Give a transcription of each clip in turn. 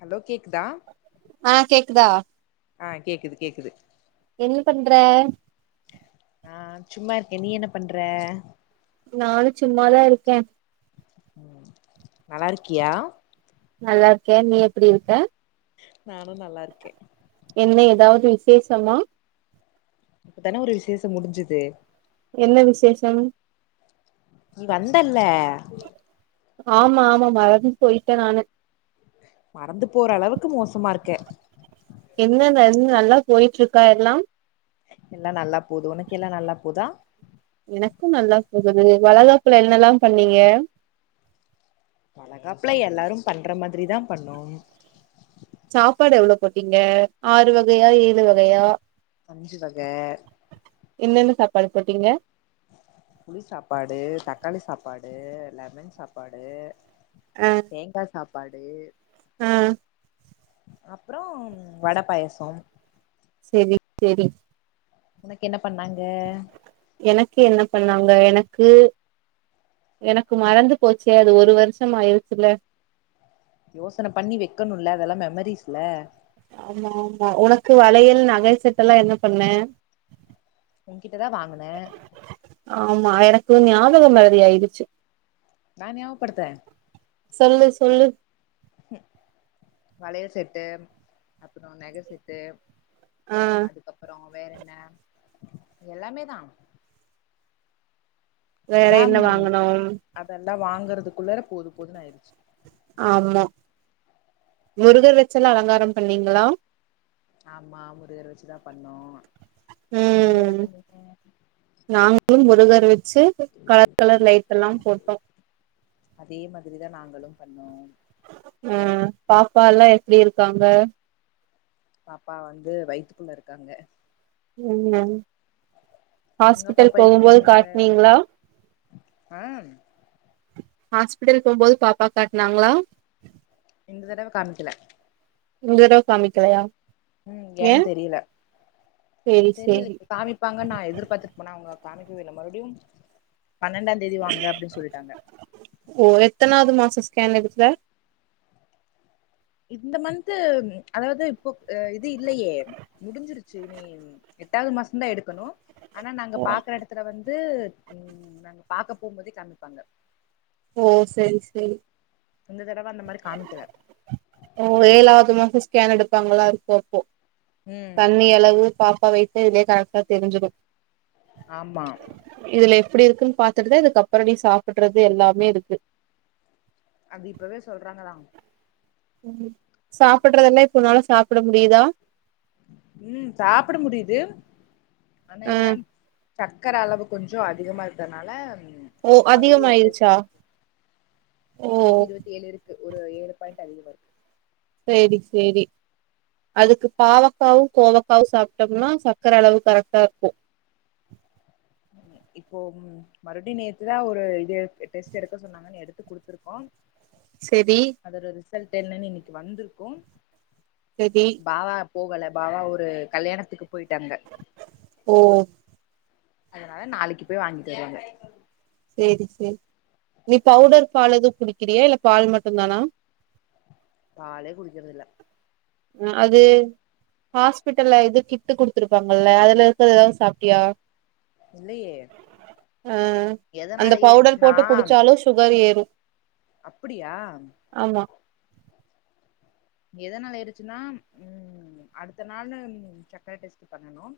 Hello கேக்குதா ஆ கேக்குதா ஆஹ் கேக்குது கேக்குது என்ன பண்ற ஆஹ் சும்மா இருக்கேன் நீ என்ன பண்ற நானும் சும்மாதான் இருக்கேன் உம் நல்லா இருக்கியா நல்லா இருக்கேன் நீ எப்டி இருக்க நானும் நல்லா இருக்கே சேஷமா இப்பதானே ஒரு விசேஷம் முடிஞ்சுது என்ன விசேஷம் நீ வந்தல்ல ஆமா ஆமா மறந்து போயிட்டே நானு மறந்து போற அளவுக்கு மோசமா இருக்க என்ன என் நல்லா போயிட்டு இருக்கா எல்லாம் எல்லாம் நல்லா போது உனக்கெல்லாம் நல்லா போதா எனக்கு நல்லா போகுது வளகாப்புல என்னல்லாம் பண்ணீங்க வளகாப்புல எல்லாரும் பண்ற மாதிரி தான் பண்ணும் சாப்பாடு எவ்வளவு போட்டீங்க ஆறு வகயா ஏழு வகயா அஞ்சு வக பாடு போட்டீங்க புளி சாப்பாடு தக்காளி சாப்பாடு லெமன் சாப்பாடு தேங்கா சாப் படு ஆஹ் அப்றம் வடப்பாயசம் சேரி சேரி ஒனக் என்னப் பண்ணாங்க எனக்கு என்ன பண்ணாங்க எனக்கு எனக்கு மறந்து போச்சே அது ஒரு வருஷம் ஆய்ர்ச்சுல யோசன பண்ணி வக்கணுல அதெலா மெமரிஸ்ல ஆமா ஆமா உனக்கு வளயல் நக செட் எல்லா என்ன பண்ண உன்கிட்டதா வாங்னே ஆமா எனக்கு ஞாபகம் மரதி ஆயிடுச்சு நா ஞாபடுத்ரே சொல்லு சொல்லு வளயல் செட்டு அப்பற நக செட்டு ஆ அதுக்கப்பறம் வேற என்ன எல்லாமே தா வேற அதெலாம் என்ன வாங்கனோ அதெல்லா வாங்கறதுக்குள்ள போது பொன்ன ஆயிர்ச் ஆமா முருகர் வச்சல்லா அலங்கார பண்ணீங்ளா ஆமா முருகர் வச்சுதா பண்ணோ நீங்க என்ன ம் பண்ணீங்க சேம்ப் கலர் கலர் லைட் எல்லா போட்டோ பன்னோம் ம் பாப்பா எல்லா எப்டி இருக்காங்க பாப்பா வந்து வய்த்துகுள்ள இருக்காங்க உம் அங்க ஹாஸ்பிட்டல் போகும்போது காட்டனீங்களா ஹம் ஹாஸ்பிட்டல் போகும்போது பாப்பா காட்னாங்களா இந்த தடவ காமிக்ல இந்தடவ காமிக்ல உம் ஏன்னு தெரியல சேரி தெரில சேரி காமிப்பாங்க நான் எதிர்பார்த்ட்டு போனா அவங்க காமிக்கவில மறுடியும் பன்னெண்டா தேதி வாங்க அப்டின்னு சொல்லிட்டாங்க சி ஸ்கேன் எடுகுத இந்த மந்த் அதாவது இப்போ இது இல்லயே முடிஞ்சிருச்சி இனி எட்டாவது மாச தா எடுக்கணு ஆனா நாங்க பாக்குற எடத்துல வந்து உம் நாங்க பாக்க போகு போது ஓ சேரி சேரி இந்த தடவ அந்த மாரி காமிக்கல ஓ ஏழாவது மாசம் ஸ்கேன் எடுப்பாங்கள அதுகு எடுபோ ம் தண்ணி அளவு பாப் அப்ப வெய்ட் இதிலே கணக்கா தெரிஞ்சுடும் ஆம்மா எப்படி இருக்குன்னு பாத்துட்டு இதுக்கு அப்புற நீ சாப்பிடுறது எல்லாமே இருக்கு அது அபவே சொல்றாங்கதான் சாப்படுறதுல்லாம் இப்போனால சாப்பிட முடியுதா ம் சாபிட முடியுது ஆனா ஆ என்ன சக்கர அளவு கொஞ்ச அதிகமா இருந்தனால ஓ அதிகம ஆயிருச்சா ஓ நூத்தி இருவத்தி ஏழு இருக்கு ஒரு ஏழு பாயிண்ட் அதிகம இருக்கும் செரி செரி அதுக்கு பாவக்காவும் கோவக்காவும் சாப்டமன சர்க்கரை அளவு கரெக்டா இருக்கும் இப்போ மறுபடியும் நேத்துதான் ஒரு இது டெஸ்ட் எடுக்க சொன்னாங்கன்னு எடுத்து குடுத்துருக்கோம் செரி ரிசல்ட் என்னன்னு இன்னைக்கு வந்திருக்கும் செரி பாவாப் போகல பாவா ஒரு கல்யாணுத்துக்கு. போயிடாங்க. ஓ அதனால நாளைக்கு போய் வாங்கிட்டு வருவாங்க. சேரி சேரி நீ பவுடர் பால் எதுவும் குடிக்கிறியா இல்ல பால் மட்டும் தானா. பாலே குடிக்குறதுயில்லா. அது ஹாஸ்பிட்டல்ல இது கிட்டு குடுத்துருப்பாங்கல அதுல இருக்கது எதாவது சாப்ட்டியா. இல்லயே. ஆ அந்த பவுடர் போட்டு குடிச்சாலும் சுகர். அது ஏறு. அப்படியா. ஆமா எதனாள ஏரிச்சுனா உஹம் அடுத்த நாளு சக்கர டெஸ்ட் பண்ணனும்.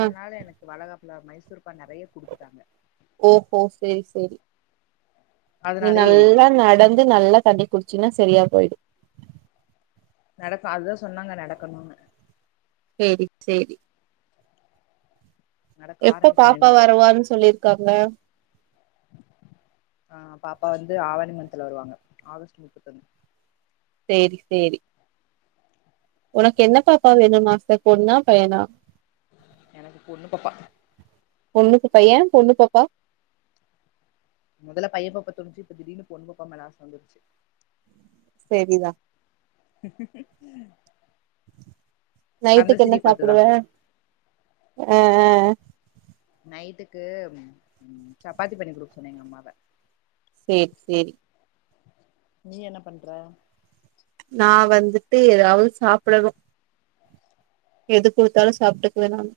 ஆ நாளு எனக்கு வளகாப். இல்ல மைசூர். ஓஹோ சேரி சேரி. நீ அதனாலயே ஏறிடுச்சு நல்லா நடந்து நல்லா தண்ணி. குடிச்சின்னா சரியா போயிடு. நடக்க அதுதா சொன்னாங்க நடக்கனுன்னு. சேரி சேரி. நடக்க எப்ப ஆரம்பிக்கணு பாப்பா இன்னைல வருரவான்னு சொல்லிருக்காங்க. ஆஹ பாப்பா வந்து ஆவணி மந்துல வருவாங்க ஆகஸ்ட் முப்பத்தொன்னு. சேரி சேரி. உனக்கு என்ன பாப்பா வேணும் மாஸ்டர். பொண்ணா பையனா. எனக்கு பொண்ணு பாப்பா. பொண்ணு பாப்பா ஏ பொண்ணு பாப்பா. முதல்ல பைய பாப்பா தோணுச்சு இப்ப திடீருன்னு பொண்ணு பாப்பா மேல ஆச வந்துருச்சு. சேரிதா. கந்த நைட்டுக்கு சீரி என்ன பாத்துதா சாப்பிடுவ அஹஹேஹ. நைட்டுக்கு உம் சப்பாத்தி பண்ணி குடுக்க சொன்ன எங்க அம்மாவ. சேரி சேரி நீ என்ன பண்ற. நா வந்துட்டு ஏதாவது சாப்புடணு. எது குடுத்தாலும் சாப்ட்டுக்குவ நானு.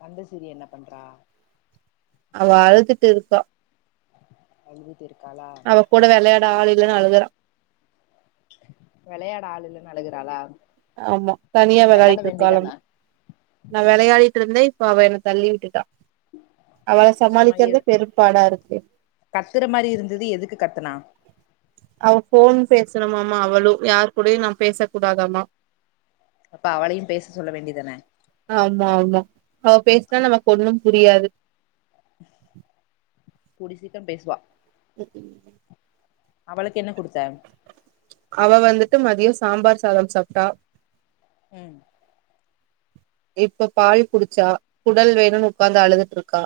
கந்தசிரி என்ன பண்றா. அவ அழுதுட்டு இருக்கா. அழுதுட்டு இருக்காளா அவ கூட விளையாட ஆள் இல்லைன்னு அழுகுறா. விளையாட ஆளுல்லைன்னு அழுகுறாளா. ஆமா தனியா நீ வெளாட விளையாடிட்டு இருக்காலாம். வேண்டிதான நா விளையாடிட்டு இருந்தே. இப்ப அவ என்னை தள்ளி விட்டுட்டா அவளை ஆமா எ சமாளிக்கிறது பெரும்பாடா இருக்கு கத்துற மாதிரி இருந்தது எதுக்கு கத்துனா அவ போன் பேசனுமாமா அவளும் யார் கூடம் நான் பேச கூடாதாமா அப்ப அவளையும் பேச சொல்ல வேண்டியதானே ஆமா ஆமா அவ பேசுனா நமக்கு ஒண்ணும் புரியாது கூடிய சீக்கிரம் பேசுவா உஹம் உம் அவளுக்கு என்ன கொடுத்தா அவ வந்துட்டு மதியம் சாம்பார் சாதம் சாப்பிட்டா உம் இப்ப பால் குடிச்சா குடல் வேணும்னு உட்கார்ந்து அழுதுட்டு இருக்கா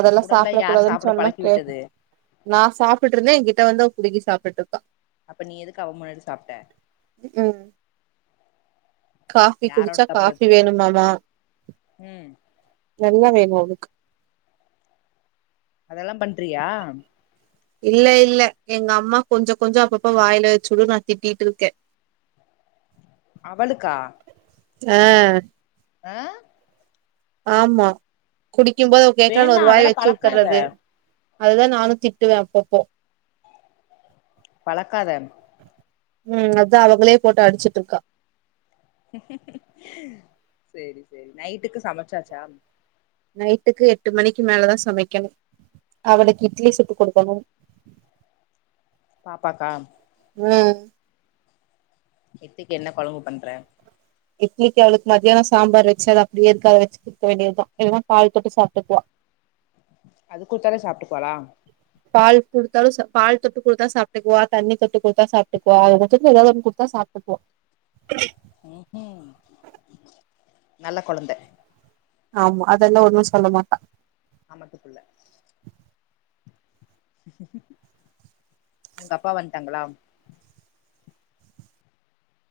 அதெல்லாம் குடல்ல சாப்பிட யார் கூடாதுன்னு சாப்ட சொன்னே பழக்கி கே விட்டது நான் சாப்பிட்டு இருந்தேன் இங்க புடுங்கி சாப்டுட்டு இருக்கா அப்ப நீ எதுக்கு அவ முன்னாட்டு சாப்பிட்ட உம் காபி யாரோட குடிச்சா தப்பு காபி அது வேணுமாமா ம் நல்லா வேணும் என அதெல்லாம் பண்றியா இல்ல இல்ல எங்க அம்மா கொஞ்சம் கொஞ்சம் அப்பப்ப வாயில வச்சுடு நான் திட்டிட்டு இருக்கேன் அவளுக்கா ஆஹ் ஆஹ் ஆமா குடி குடிக்கும் போது அவ கேட்கறான்னு வேணா ஒரு வாய் அதெல்லா வச்சு பழக்காத விட்டுர்றது அதுதான் நானும் திட்டுவேன்ப்பப்போ பழக்காத உஹம் அதான் அவங்களே போட்டு அடிச்சுட்டு இருக்கா இம் இம்சும் சரி சரி நைட்டுக்கு சமைச்சாச்சா நைட்டுக்கு எட்டு மணிக்கு மேலதான் சமைக்கணும் அவனுக்கு இட்லி சுட்டு கொடுக்கணும் பாப்பாக்கா உஹம் கிருத்துக்கு என்ன குழங்கு பண்ற இட்லிக்கு அவளுக்கு மத்தியானம் சாம்பார் வச்சு அதது அப்படியே இருக்க அதை வச்சு குடுக்க வேண்டியதுதான் இல்லான காய் தொட்டு சாப்பிட்டுக்குவா அது குடுத்தாலே சாப்பிட்டுக்குவாளா பால் கொடுத்தாலும் பால் தொட்டு கொடுத்தா சாப்பிட்டுக்குவா தண்ணி தொட்டு கொடுத்தா சாப்பிட்டுக்குவா அது ஏதாவது கொடுத்தா சாப்பிட்டுக்குவா உம் உம் நல்ல குழந்தை ஆமா அதெல்லாம் ஒண்ணும் சொல்ல மாட்டா ஆமத்துக்குள்ள அவங்க அப்பா வந்துட்டாங்களா